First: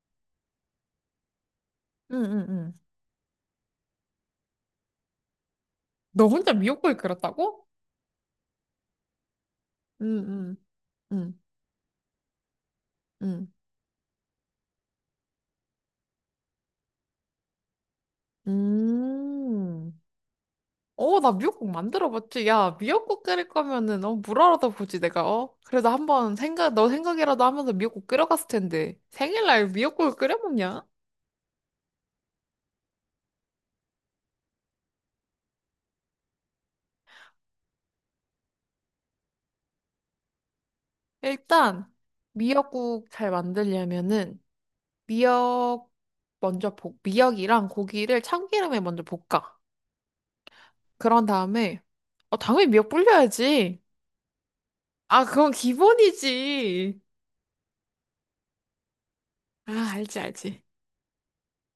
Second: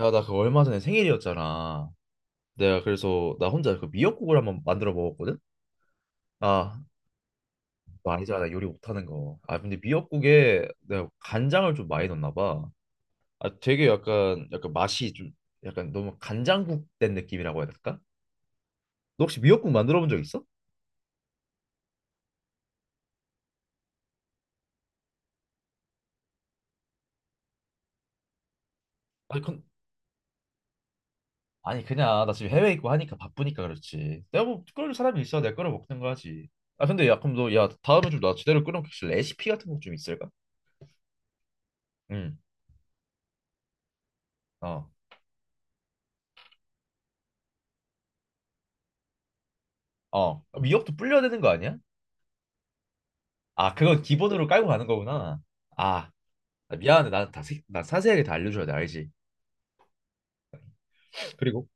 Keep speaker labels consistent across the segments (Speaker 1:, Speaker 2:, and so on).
Speaker 1: 야, 나 그 얼마 전에 생일이었잖아.
Speaker 2: 응, 응, 응.
Speaker 1: 내가 그래서 나 혼자 그 미역국을 한번 만들어 먹었거든?
Speaker 2: 너 혼자
Speaker 1: 아,
Speaker 2: 미역국을 끓였다고?
Speaker 1: 너 알잖아. 나 요리 못하는 거. 아, 근데
Speaker 2: 응, 응,
Speaker 1: 미역국에 내가
Speaker 2: 응,
Speaker 1: 간장을 좀 많이 넣었나 봐.
Speaker 2: 응.
Speaker 1: 아, 되게 약간 맛이 좀 약간 너무 간장국 된 느낌이라고 해야 될까? 너 혹시 미역국
Speaker 2: 음.
Speaker 1: 만들어 본 적 있어?
Speaker 2: 어, 나 미역국 만들어봤지. 야, 미역국 끓일 거면은, 어, 물어라도 보지, 내가, 어? 그래도 한번 생각, 너 생각이라도 하면서 미역국 끓여갔을 텐데.
Speaker 1: 아니, 그,
Speaker 2: 생일날 미역국을 끓여 먹냐?
Speaker 1: 아니, 그냥 나 지금 해외에 있고 하니까 바쁘니까 그렇지. 내가 뭐 끓여줄 사람이 있어. 내가 끓여 먹는 거 하지. 아, 근데 야, 그럼 너, 야, 다음에 좀 나 제대로 끓여 먹을 레시피 같은 거 좀 있을까?
Speaker 2: 일단,
Speaker 1: 응,
Speaker 2: 미역국 잘 만들려면은,
Speaker 1: 어.
Speaker 2: 미역, 미역이랑 고기를 참기름에 먼저 볶아.
Speaker 1: 어, 미역도 불려야
Speaker 2: 그런
Speaker 1: 되는 거 아니야?
Speaker 2: 다음에, 어, 당연히 미역
Speaker 1: 아,
Speaker 2: 불려야지.
Speaker 1: 그건 기본으로 깔고 가는
Speaker 2: 아,
Speaker 1: 거구나.
Speaker 2: 그건
Speaker 1: 아, 나
Speaker 2: 기본이지.
Speaker 1: 미안한데 나는 나 자세하게 다 알려줘야 돼, 알지?
Speaker 2: 아, 알지, 알지.
Speaker 1: 그리고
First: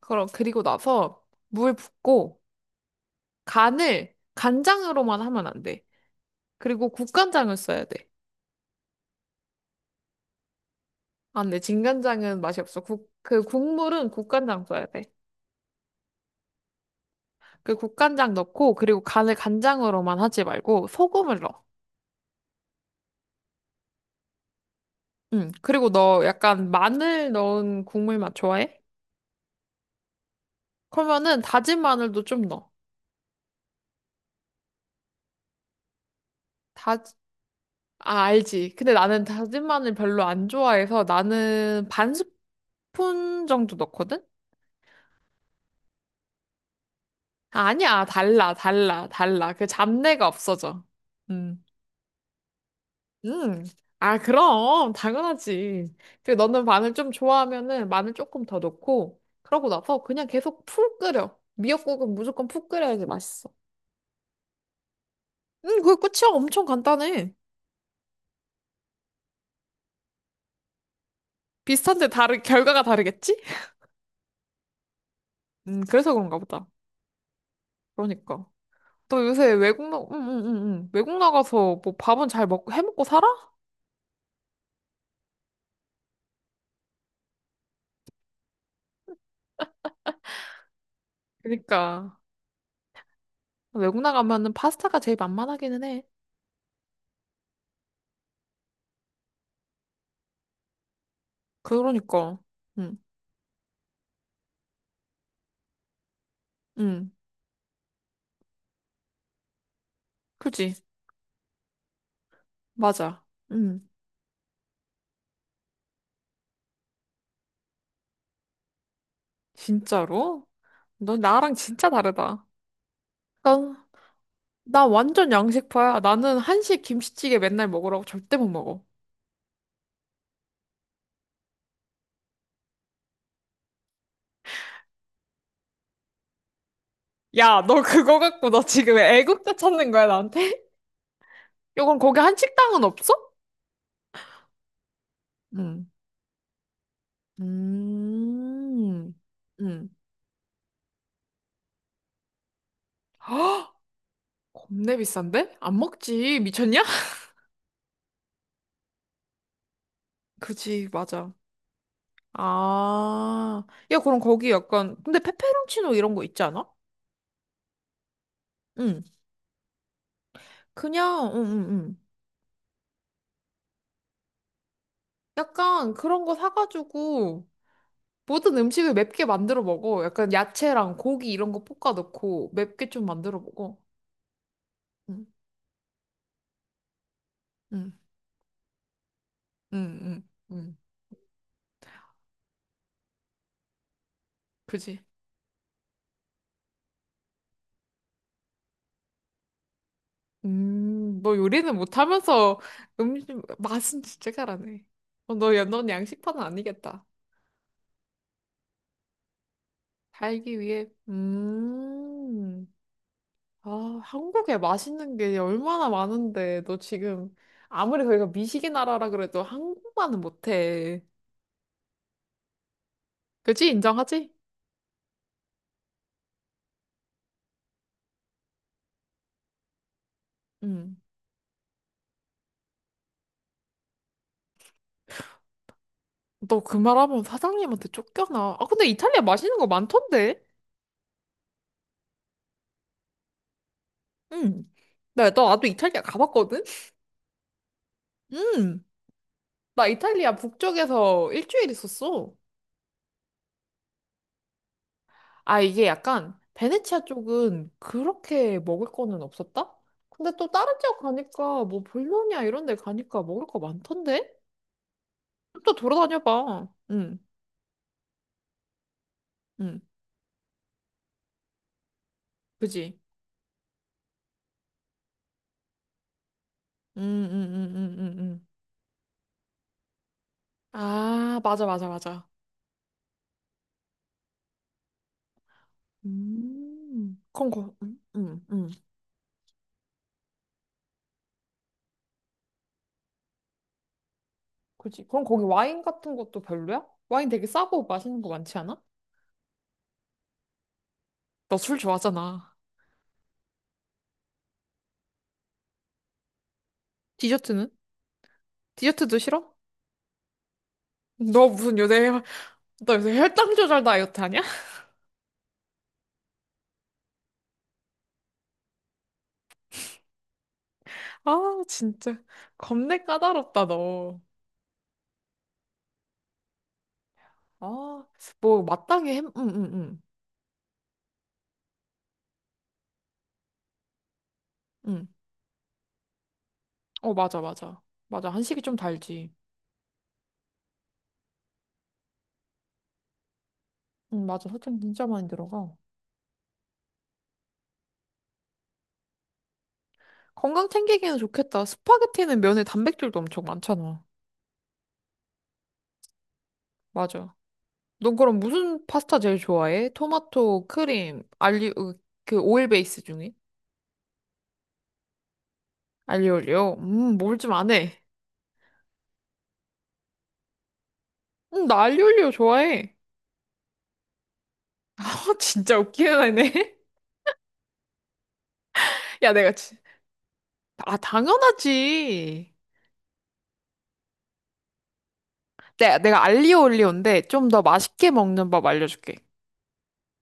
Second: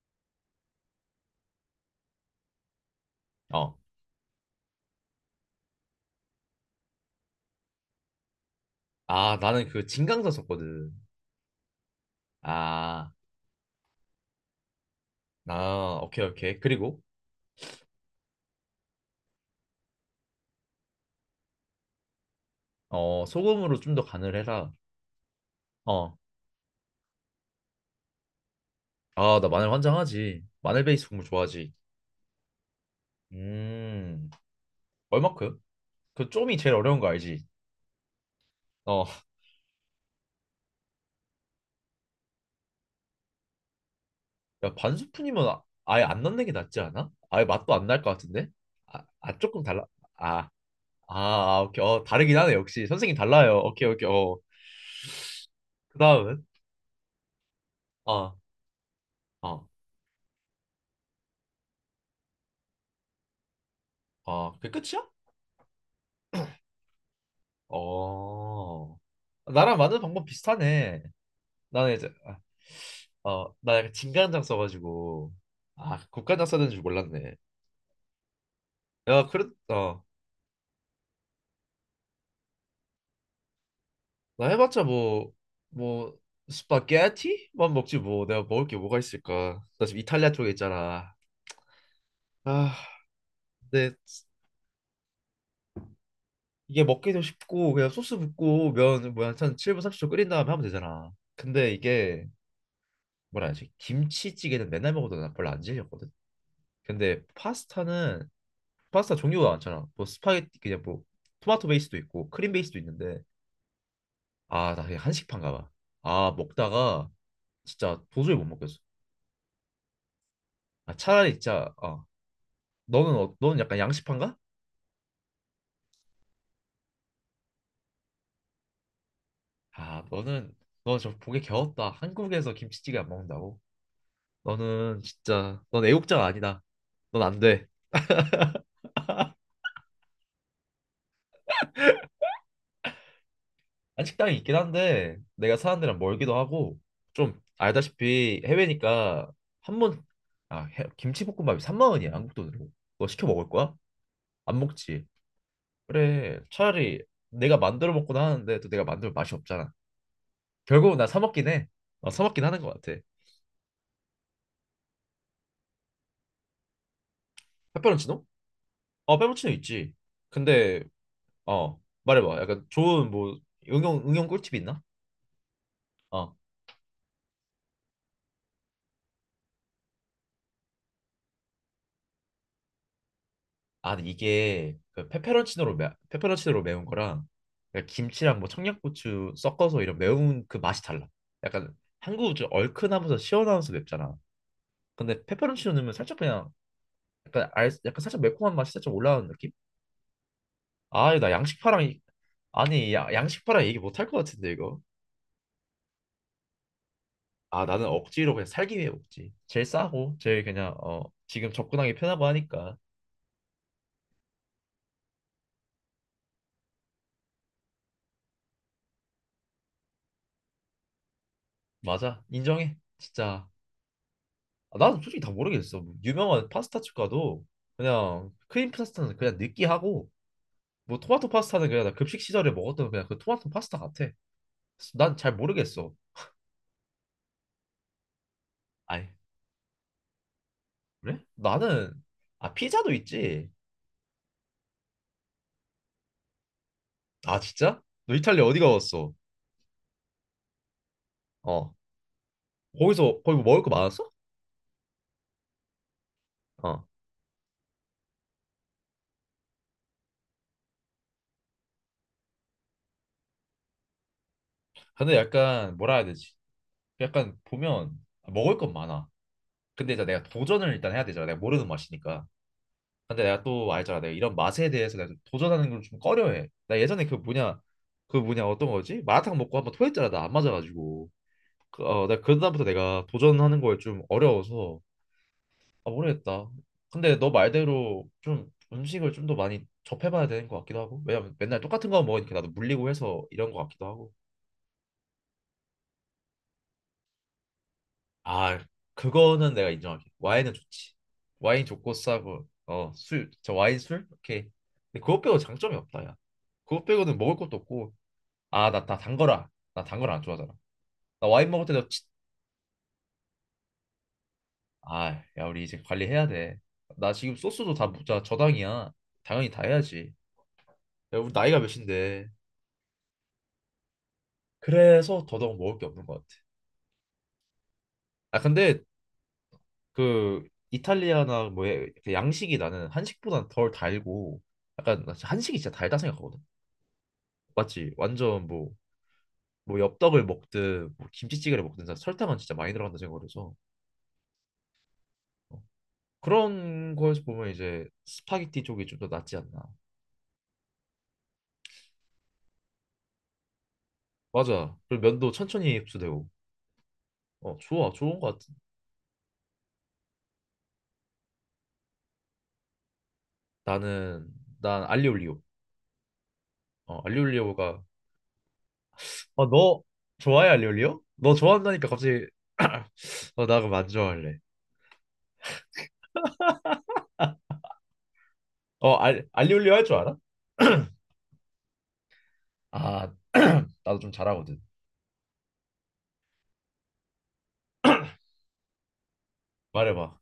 Speaker 2: 그럼, 그리고 나서 물 붓고
Speaker 1: 어.
Speaker 2: 간을 간장으로만 하면 안 돼. 그리고 국간장을 써야 돼.
Speaker 1: 아, 나는 그 진강사 썼거든.
Speaker 2: 안 돼. 진간장은 맛이 없어. 국,
Speaker 1: 아,
Speaker 2: 그 국물은 국간장 써야 돼.
Speaker 1: 나, 오케이. 그리고,
Speaker 2: 그 국간장 넣고, 그리고 간을 간장으로만 하지 말고 소금을 넣어.
Speaker 1: 어, 소금으로 좀 더 간을 해라.
Speaker 2: 응. 그리고
Speaker 1: 어.
Speaker 2: 너 약간 마늘 넣은 국물 맛 좋아해?
Speaker 1: 아, 나 마늘 환장하지. 마늘 베이스 국물
Speaker 2: 그러면은
Speaker 1: 좋아하지.
Speaker 2: 다진 마늘도 좀 넣어.
Speaker 1: 음, 얼마큼? 그 좀이 제일
Speaker 2: 다,
Speaker 1: 어려운 거 알지?
Speaker 2: 아, 알지. 근데
Speaker 1: 어,
Speaker 2: 나는 다진 마늘 별로 안 좋아해서 나는 반 스푼 정도 넣거든?
Speaker 1: 야, 반 스푼이면 아, 예안 넣는 게 낫지 않아? 아예 맛도 안 날
Speaker 2: 아니야,
Speaker 1: 것 같은데?
Speaker 2: 달라,
Speaker 1: 아,
Speaker 2: 달라,
Speaker 1: 아,
Speaker 2: 달라.
Speaker 1: 조금
Speaker 2: 그
Speaker 1: 달라.
Speaker 2: 잡내가
Speaker 1: 아
Speaker 2: 없어져.
Speaker 1: 아, 아,
Speaker 2: 음,
Speaker 1: 오케이. 어, 다르긴 하네, 역시. 선생님 달라요.
Speaker 2: 음.
Speaker 1: 오케이.
Speaker 2: 아,
Speaker 1: 어.
Speaker 2: 그럼, 당연하지.
Speaker 1: 그
Speaker 2: 그리고
Speaker 1: 다음은?
Speaker 2: 너는 마늘 좀 좋아하면은 마늘
Speaker 1: 어,
Speaker 2: 조금 더 넣고,
Speaker 1: 어,
Speaker 2: 그러고 나서 그냥 계속 푹 끓여. 미역국은 무조건 푹 끓여야지 맛있어.
Speaker 1: 어. 그게 끝이야?
Speaker 2: 그게 끝이야. 엄청 간단해.
Speaker 1: 어. 나랑 만드는 방법 비슷하네. 나는
Speaker 2: 비슷한데
Speaker 1: 이제,
Speaker 2: 결과가
Speaker 1: 아,
Speaker 2: 다르겠지?
Speaker 1: 어, 나 약간 진간장 써가지고. 아,
Speaker 2: 그래서 그런가
Speaker 1: 국간장 써야
Speaker 2: 보다.
Speaker 1: 되는 줄 몰랐네.
Speaker 2: 그러니까. 너
Speaker 1: 야, 그래,
Speaker 2: 요새 외국 나,
Speaker 1: 어.
Speaker 2: 응, 응, 응, 응. 외국 나가서 뭐 밥은 잘 먹고, 해 먹고 살아?
Speaker 1: 나 해봤자 뭐, 스파게티만 먹지 뭐. 내가 먹을 게 뭐가 있을까. 나 지금 이탈리아 쪽에 있잖아.
Speaker 2: 그러니까.
Speaker 1: 아, 근
Speaker 2: 외국 나가면은 파스타가 제일 만만하기는 해.
Speaker 1: 이게 먹기도 쉽고 그냥 소스 붓고 면 뭐야 한 7분 30초 끓인 다음에 하면 되잖아. 근데 이게
Speaker 2: 그러니까. 응,
Speaker 1: 뭐라 하지? 김치찌개는 맨날 먹어도 나 별로 안 질렸거든.
Speaker 2: 응.
Speaker 1: 근데 파스타는 파스타 종류가 많잖아. 뭐 스파게티
Speaker 2: 그지?
Speaker 1: 그냥 뭐 토마토 베이스도 있고 크림 베이스도 있는데
Speaker 2: 맞아. 응.
Speaker 1: 아 나 그냥 한식판가 봐. 아 먹다가 진짜 도저히 못 먹겠어.
Speaker 2: 진짜로?
Speaker 1: 아
Speaker 2: 너
Speaker 1: 차라리
Speaker 2: 나랑
Speaker 1: 진짜
Speaker 2: 진짜
Speaker 1: 어
Speaker 2: 다르다.
Speaker 1: 너는 어, 너는 약간
Speaker 2: 나,
Speaker 1: 양식판가?
Speaker 2: 나 완전 양식파야. 나는 한식 김치찌개 맨날 먹으라고 절대 못 먹어.
Speaker 1: 아 너는 너 저 보기 겨웠다. 한국에서 김치찌개 안 먹는다고? 너는 진짜 넌 애국자가 아니다. 넌 안
Speaker 2: 야,
Speaker 1: 돼.
Speaker 2: 너 그거 갖고 너 지금 애국자 찾는 거야, 나한테? 요건 거기 한식당은 없어?
Speaker 1: 한 식당이 있긴 한데 내가 사는
Speaker 2: 응.
Speaker 1: 데랑 멀기도 하고 좀 알다시피
Speaker 2: 음.
Speaker 1: 해외니까 한
Speaker 2: 응.
Speaker 1: 번, 아, 해- 김치볶음밥이 3만 원이야, 한국 돈으로. 그거 시켜 먹을
Speaker 2: 헉!
Speaker 1: 거야? 안
Speaker 2: 겁내
Speaker 1: 먹지.
Speaker 2: 비싼데? 안
Speaker 1: 그래,
Speaker 2: 먹지. 미쳤냐?
Speaker 1: 차라리 내가 만들어 먹곤 하는데 또 내가 만들면 맛이 없잖아.
Speaker 2: 그지,
Speaker 1: 결국은 나 사
Speaker 2: 맞아.
Speaker 1: 먹긴 해. 어, 사 먹긴 하는 것 같아.
Speaker 2: 아. 야, 그럼 거기 약간, 근데 페페론치노 이런 거 있지 않아?
Speaker 1: 페페론치노?
Speaker 2: 응.
Speaker 1: 어, 페페론치노 있지. 근데
Speaker 2: 그냥, 응, 응,
Speaker 1: 어,
Speaker 2: 응.
Speaker 1: 말해봐. 약간 좋은 뭐 응용 꿀팁 있나?
Speaker 2: 약간 그런
Speaker 1: 어.
Speaker 2: 거 사가지고 모든 음식을 맵게 만들어 먹어. 약간 야채랑 고기 이런 거 볶아 넣고 맵게 좀 만들어 먹어.
Speaker 1: 아, 근데 이게
Speaker 2: 응,
Speaker 1: 페페론치노로 매운 거랑 그냥
Speaker 2: 응,
Speaker 1: 김치랑 뭐 청양고추 섞어서 이런
Speaker 2: 응, 응,
Speaker 1: 매운 그
Speaker 2: 응.
Speaker 1: 맛이 달라. 약간 한국은 좀 얼큰하면서 시원하면서 맵잖아.
Speaker 2: 그지?
Speaker 1: 근데 페페론치노 넣으면 살짝 그냥 약간 살짝 매콤한 맛이 살짝 올라오는 느낌? 아, 나
Speaker 2: 너 요리는
Speaker 1: 양식파랑 이-
Speaker 2: 못하면서
Speaker 1: 아니 야,
Speaker 2: 음식
Speaker 1: 양식파랑 얘기 못
Speaker 2: 맛은
Speaker 1: 할 것
Speaker 2: 진짜
Speaker 1: 같은데 이거.
Speaker 2: 잘하네. 어, 너, 야, 넌 양식파는 아니겠다.
Speaker 1: 아, 나는 억지로 그냥 살기 위해 먹지. 제일 싸고 제일
Speaker 2: 살기
Speaker 1: 그냥
Speaker 2: 위해.
Speaker 1: 어 지금 접근하기 편하고
Speaker 2: 음.
Speaker 1: 하니까.
Speaker 2: 아, 한국에 맛있는 게 얼마나 많은데, 너 지금 아무리 거기가 미식의 나라라 그래도 한국만은 못해.
Speaker 1: 맞아, 인정해. 진짜.
Speaker 2: 그지? 인정하지?
Speaker 1: 아, 나는 솔직히 다 모르겠어. 뭐 유명한 파스타집 가도 그냥 크림 파스타는 그냥 느끼하고
Speaker 2: 응.
Speaker 1: 뭐 토마토 파스타는 그냥 나 급식 시절에 먹었던 그냥 그 토마토 파스타 같아. 난 잘 모르겠어.
Speaker 2: 너 그 말하면 사장님한테 쫓겨나. 아, 근데
Speaker 1: 아니,
Speaker 2: 이탈리아 맛있는 거 많던데?
Speaker 1: 그래? 나는 아 피자도 있지.
Speaker 2: 응. 나도 이탈리아 가봤거든?
Speaker 1: 아 진짜? 너 이탈리아 어디
Speaker 2: 응.
Speaker 1: 가봤어?
Speaker 2: 나 이탈리아 북쪽에서 일주일
Speaker 1: 어.
Speaker 2: 있었어.
Speaker 1: 거기서 거기 뭐 먹을 거 많았어?
Speaker 2: 아, 이게 약간
Speaker 1: 어.
Speaker 2: 베네치아 쪽은 그렇게 먹을 거는 없었다? 근데 또 다른 지역 가니까 뭐 볼로냐 이런 데 가니까 먹을 거 많던데?
Speaker 1: 근데
Speaker 2: 또
Speaker 1: 약간 뭐라 해야 되지?
Speaker 2: 돌아다녀봐. 응,
Speaker 1: 약간 보면 아, 먹을 건 많아.
Speaker 2: 응,
Speaker 1: 근데 이제 내가 도전을 일단 해야 되잖아. 내가 모르는 맛이니까.
Speaker 2: 그지?
Speaker 1: 근데 내가 또 알잖아. 내가 이런 맛에 대해서 내가 좀 도전하는 걸 좀 꺼려해. 나
Speaker 2: 응,
Speaker 1: 예전에 그
Speaker 2: 응,
Speaker 1: 뭐냐,
Speaker 2: 응, 응,
Speaker 1: 그
Speaker 2: 응, 응.
Speaker 1: 뭐냐 어떤 거지? 마라탕 먹고 한번 토했잖아. 나 안 맞아가지고.
Speaker 2: 아, 맞아,
Speaker 1: 그,
Speaker 2: 맞아,
Speaker 1: 어, 나
Speaker 2: 맞아.
Speaker 1: 그다음부터 내가 도전하는 걸 좀 어려워서 아 모르겠다. 근데 너
Speaker 2: 그럼 거, 응,
Speaker 1: 말대로
Speaker 2: 응,
Speaker 1: 좀
Speaker 2: 응.
Speaker 1: 음식을 좀 더 많이 접해봐야 되는 것 같기도 하고. 왜냐면 맨날 똑같은 거 먹으니까 나도 물리고 해서 이런 것 같기도 하고.
Speaker 2: 그지? 그럼 거기 와인 같은 것도 별로야? 와인 되게 싸고 맛있는 거 많지
Speaker 1: 아
Speaker 2: 않아?
Speaker 1: 그거는 내가 인정할게. 와인은 좋지.
Speaker 2: 너
Speaker 1: 와인
Speaker 2: 술
Speaker 1: 좋고 싸고
Speaker 2: 좋아하잖아.
Speaker 1: 어 술, 저 와인 술 오케이. 근데 그것 빼고 장점이 없다 야. 그것 빼고는 먹을 것도
Speaker 2: 디저트는?
Speaker 1: 없고 아, 나, 나
Speaker 2: 디저트도
Speaker 1: 단거라.
Speaker 2: 싫어?
Speaker 1: 나 단거라 안 좋아하잖아. 나
Speaker 2: 너
Speaker 1: 와인 먹을
Speaker 2: 무슨
Speaker 1: 때도 치...
Speaker 2: 요새, 혈- 너 요새 혈당 조절 다이어트 하냐?
Speaker 1: 아, 야, 우리 이제 관리해야 돼. 나 지금 소스도 다 무자 저당이야. 당연히 다 해야지. 야, 우리 나이가
Speaker 2: 아, 진짜.
Speaker 1: 몇인데.
Speaker 2: 겁내 까다롭다, 너.
Speaker 1: 그래서 더더욱 먹을 게 없는 것 같아.
Speaker 2: 아,
Speaker 1: 아,
Speaker 2: 뭐,
Speaker 1: 근데
Speaker 2: 마땅히 햄, 응, 응, 응.
Speaker 1: 그 이탈리아나 뭐 해- 그 양식이 나는 한식보다 덜 달고 약간
Speaker 2: 응.
Speaker 1: 나 진짜 한식이 진짜 달다 생각하거든.
Speaker 2: 어, 맞아, 맞아.
Speaker 1: 맞지?
Speaker 2: 맞아.
Speaker 1: 완전
Speaker 2: 한식이
Speaker 1: 뭐
Speaker 2: 좀 달지.
Speaker 1: 뭐 엽떡을 먹든 뭐 김치찌개를 먹든 다 설탕은 진짜 많이 들어간다 생각을 해서
Speaker 2: 맞아. 설탕 진짜 많이
Speaker 1: 어.
Speaker 2: 들어가.
Speaker 1: 그런 거에서 보면 이제 스파게티 쪽이 좀 더 낫지 않나.
Speaker 2: 건강 챙기기는 좋겠다. 스파게티는 면에 단백질도 엄청 많잖아.
Speaker 1: 맞아. 그리고 면도 천천히 흡수되고.
Speaker 2: 맞아.
Speaker 1: 어, 좋아.
Speaker 2: 넌
Speaker 1: 좋은 것
Speaker 2: 그럼
Speaker 1: 같아.
Speaker 2: 무슨 파스타 제일 좋아해? 토마토, 크림, 그 오일 베이스 중에?
Speaker 1: 나는, 난 알리올리오.
Speaker 2: 알리올리오?
Speaker 1: 어,
Speaker 2: 뭘 좀 안
Speaker 1: 알리올리오가.
Speaker 2: 해.
Speaker 1: 어, 너 좋아해, 알리올리오? 너
Speaker 2: 나
Speaker 1: 좋아한다니까 갑자기.
Speaker 2: 알리올리오 좋아해.
Speaker 1: 어, 나 그럼 안 좋아할래.
Speaker 2: 아, 진짜 웃기는 애네.
Speaker 1: 어,
Speaker 2: 야, 내가
Speaker 1: 알리올리오
Speaker 2: 진
Speaker 1: 할 줄 알아?
Speaker 2: 아, 당연하지.
Speaker 1: 아, 나도 좀 잘하거든.
Speaker 2: 내가 알리올리오인데 좀 더 맛있게 먹는 법 알려줄게.
Speaker 1: 말해봐.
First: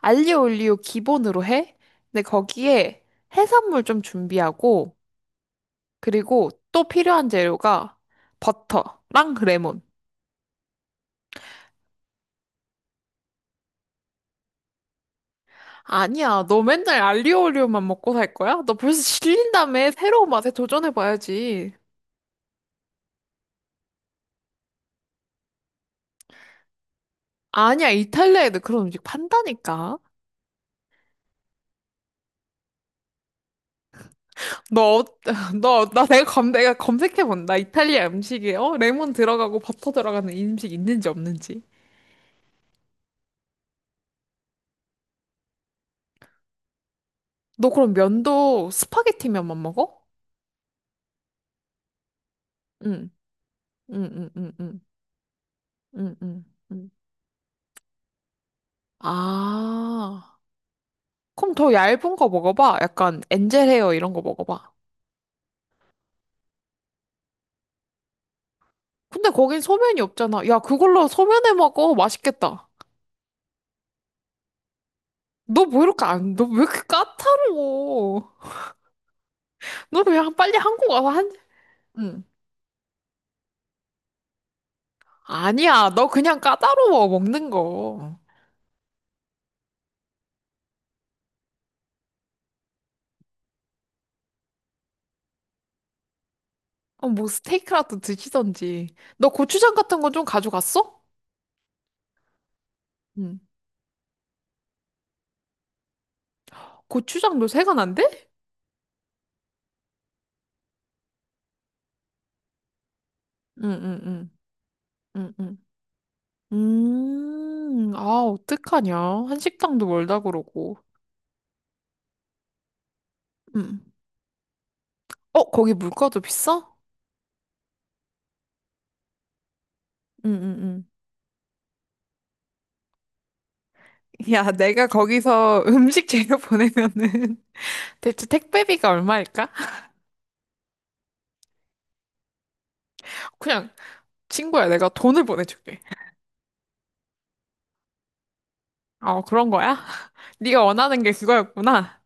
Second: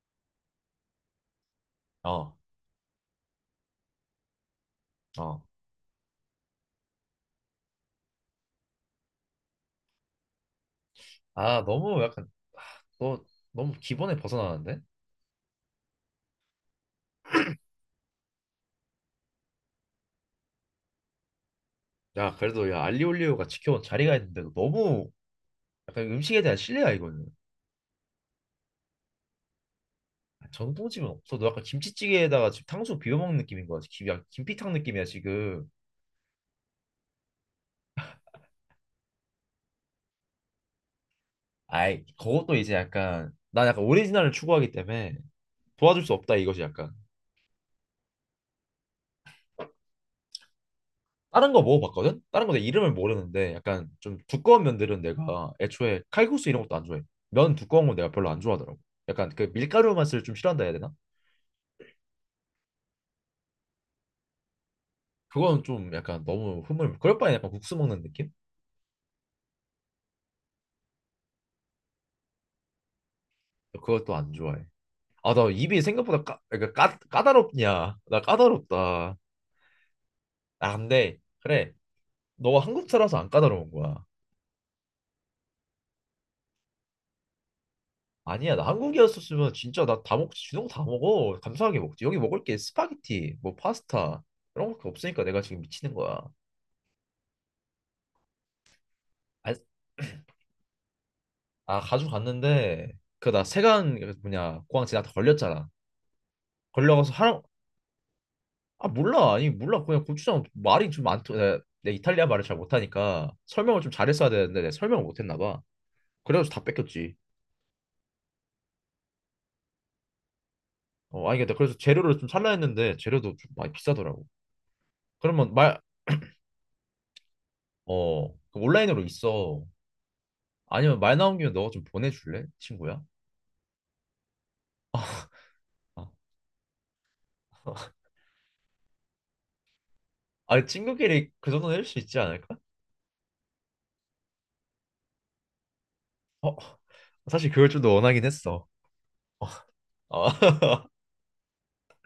Speaker 2: 알리올리오 기본으로 해? 근데
Speaker 1: 어,
Speaker 2: 거기에 해산물 좀 준비하고,
Speaker 1: 어.
Speaker 2: 그리고 또 필요한 재료가 버터랑 레몬.
Speaker 1: 아, 너무 약간, 너 너무 기본에 벗어나는데?
Speaker 2: 아니야, 너 맨날 알리오올리오만 먹고 살 거야? 너 벌써 질린 다음에 새로운 맛에 도전해봐야지.
Speaker 1: 야, 그래도 야, 알리올리오가 지켜온 자리가 있는데, 너 너무 약간 음식에 대한 신뢰야, 이거는.
Speaker 2: 아니야, 이탈리아에도 그런 음식 판다니까.
Speaker 1: 아, 전통집은 없어. 너 약간 김치찌개에다가 지금 탕수육 비벼 먹는 느낌인 거야. 김, 약 김피탕
Speaker 2: 너,
Speaker 1: 느낌이야
Speaker 2: 어-
Speaker 1: 지금.
Speaker 2: 너, 나 내가 검색해본다. 이탈리아 음식에, 어? 레몬 들어가고 버터 들어가는 이 음식 있는지 없는지.
Speaker 1: 아이 그것도 이제 약간 난 약간 오리지널을 추구하기 때문에 도와줄 수 없다 이것이 약간.
Speaker 2: 너 그럼 면도 스파게티 면만 먹어?
Speaker 1: 다른 거 먹어봤거든? 다른 거 내 이름을
Speaker 2: 응,
Speaker 1: 모르는데 약간
Speaker 2: 응,
Speaker 1: 좀
Speaker 2: 응, 응,
Speaker 1: 두꺼운
Speaker 2: 응,
Speaker 1: 면들은 내가 애초에
Speaker 2: 응, 응.
Speaker 1: 칼국수 이런 것도 안
Speaker 2: 응.
Speaker 1: 좋아해. 면 두꺼운 건 내가 별로 안 좋아하더라고. 약간 그 밀가루 맛을 좀
Speaker 2: 아.
Speaker 1: 싫어한다 해야 되나?
Speaker 2: 그럼 더 얇은 거 먹어봐. 약간 엔젤 헤어 이런 거 먹어봐.
Speaker 1: 그건 좀 약간 너무 흐물. 그럴 바에 약간 국수 먹는 느낌?
Speaker 2: 근데 거긴 소면이 없잖아. 야, 그걸로 소면해 먹어. 맛있겠다.
Speaker 1: 그것도 안 좋아해. 아, 나
Speaker 2: 너
Speaker 1: 입이
Speaker 2: 뭐 이렇게
Speaker 1: 생각보다
Speaker 2: 안, 너 왜 이렇게
Speaker 1: 까다롭냐? 나
Speaker 2: 까다로워?
Speaker 1: 까다롭다.
Speaker 2: 너 그냥 빨리
Speaker 1: 아,
Speaker 2: 한국 와서
Speaker 1: 근데
Speaker 2: 한,
Speaker 1: 그래.
Speaker 2: 응.
Speaker 1: 너가 한국 살아서 안 까다로운 거야.
Speaker 2: 아니야, 너 그냥 까다로워, 먹는 거.
Speaker 1: 아니야. 나 한국이었었으면 진짜 나 다 먹지. 주는 거다 먹어. 감사하게 먹지. 여기 먹을 게 스파게티, 뭐 파스타 이런 거 없으니까 내가 지금 미치는 거야.
Speaker 2: 어, 뭐 스테이크라도 드시던지. 너
Speaker 1: 아,
Speaker 2: 고추장 같은 거 좀 가져갔어?
Speaker 1: 아 가져갔는데 그
Speaker 2: 응.
Speaker 1: 나 세관 그 뭐냐 공항 지나다 걸렸잖아. 걸려가서
Speaker 2: 고추장
Speaker 1: 하라
Speaker 2: 너 생각 안 돼?
Speaker 1: 아 몰라. 아니 몰라. 그냥 고추장 말이 좀 많더. 내가 이탈리아 말을 잘 못하니까
Speaker 2: 응,
Speaker 1: 설명을 좀
Speaker 2: 응,
Speaker 1: 잘했어야
Speaker 2: 응,
Speaker 1: 되는데 내가 설명을
Speaker 2: 응,
Speaker 1: 못했나
Speaker 2: 응.
Speaker 1: 봐. 그래가지고 다 뺏겼지.
Speaker 2: 아, 어떡하냐. 한식당도 멀다 그러고.
Speaker 1: 어, 아니 근데 그래서 재료를 좀 살라 했는데 재료도 좀 많이
Speaker 2: 응.
Speaker 1: 비싸더라고.
Speaker 2: 어,
Speaker 1: 그러면
Speaker 2: 거기
Speaker 1: 말
Speaker 2: 물가도 비싸?
Speaker 1: 어, 그 온라인으로 있어.
Speaker 2: 응응응.
Speaker 1: 아니면 말 나온 김에 너가 좀 보내줄래? 친구야?
Speaker 2: 야, 내가
Speaker 1: 아,
Speaker 2: 거기서 음식 재료 보내면은 대체 택배비가 얼마일까?
Speaker 1: 아니, 친구끼리 그 정도는 해줄 수 있지 않을까?
Speaker 2: 그냥 친구야, 내가 돈을 보내줄게.
Speaker 1: 사실 그걸 좀 더 원하긴 했어.
Speaker 2: 어, 그런 거야? 네가
Speaker 1: 아,
Speaker 2: 원하는 게 그거였구나.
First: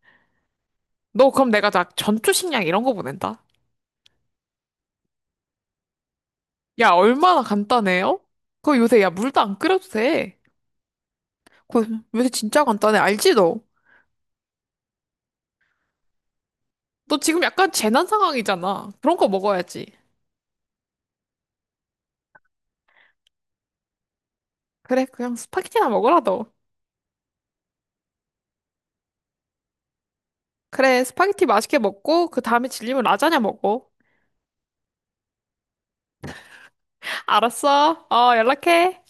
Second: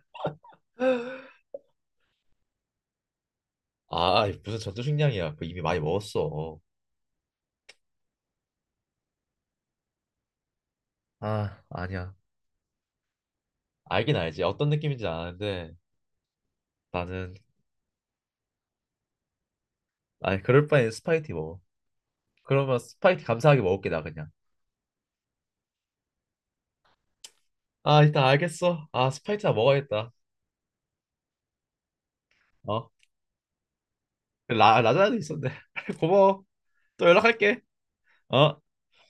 Speaker 2: 너 그럼 내가 나 전투 식량 이런 거 보낸다.
Speaker 1: 아, 무슨 전투식량이야. 그 이미 많이 먹었어.
Speaker 2: 야, 얼마나 간단해요? 그거 요새 야 물도 안 끓여도 돼.
Speaker 1: 아,
Speaker 2: 그거
Speaker 1: 아니야.
Speaker 2: 요새 진짜 간단해. 알지 너?
Speaker 1: 알긴 알지. 어떤 느낌인지 아는데
Speaker 2: 너
Speaker 1: 나는
Speaker 2: 지금 약간 재난 상황이잖아. 그런 거 먹어야지.
Speaker 1: 아니 그럴 바엔 스파게티 먹어. 그러면 스파게티 감사하게 먹을게 나 그냥.
Speaker 2: 그래, 그냥 스파게티나 먹으라 너.
Speaker 1: 아, 일단 알겠어. 아, 스파게티 나 먹어야겠다.
Speaker 2: 그래, 스파게티 맛있게 먹고, 그 다음에
Speaker 1: 어?
Speaker 2: 질리면 라자냐 먹어.
Speaker 1: 라자나도 있었네. 고마워. 또 연락할게.
Speaker 2: 알았어. 어,
Speaker 1: 어?
Speaker 2: 연락해.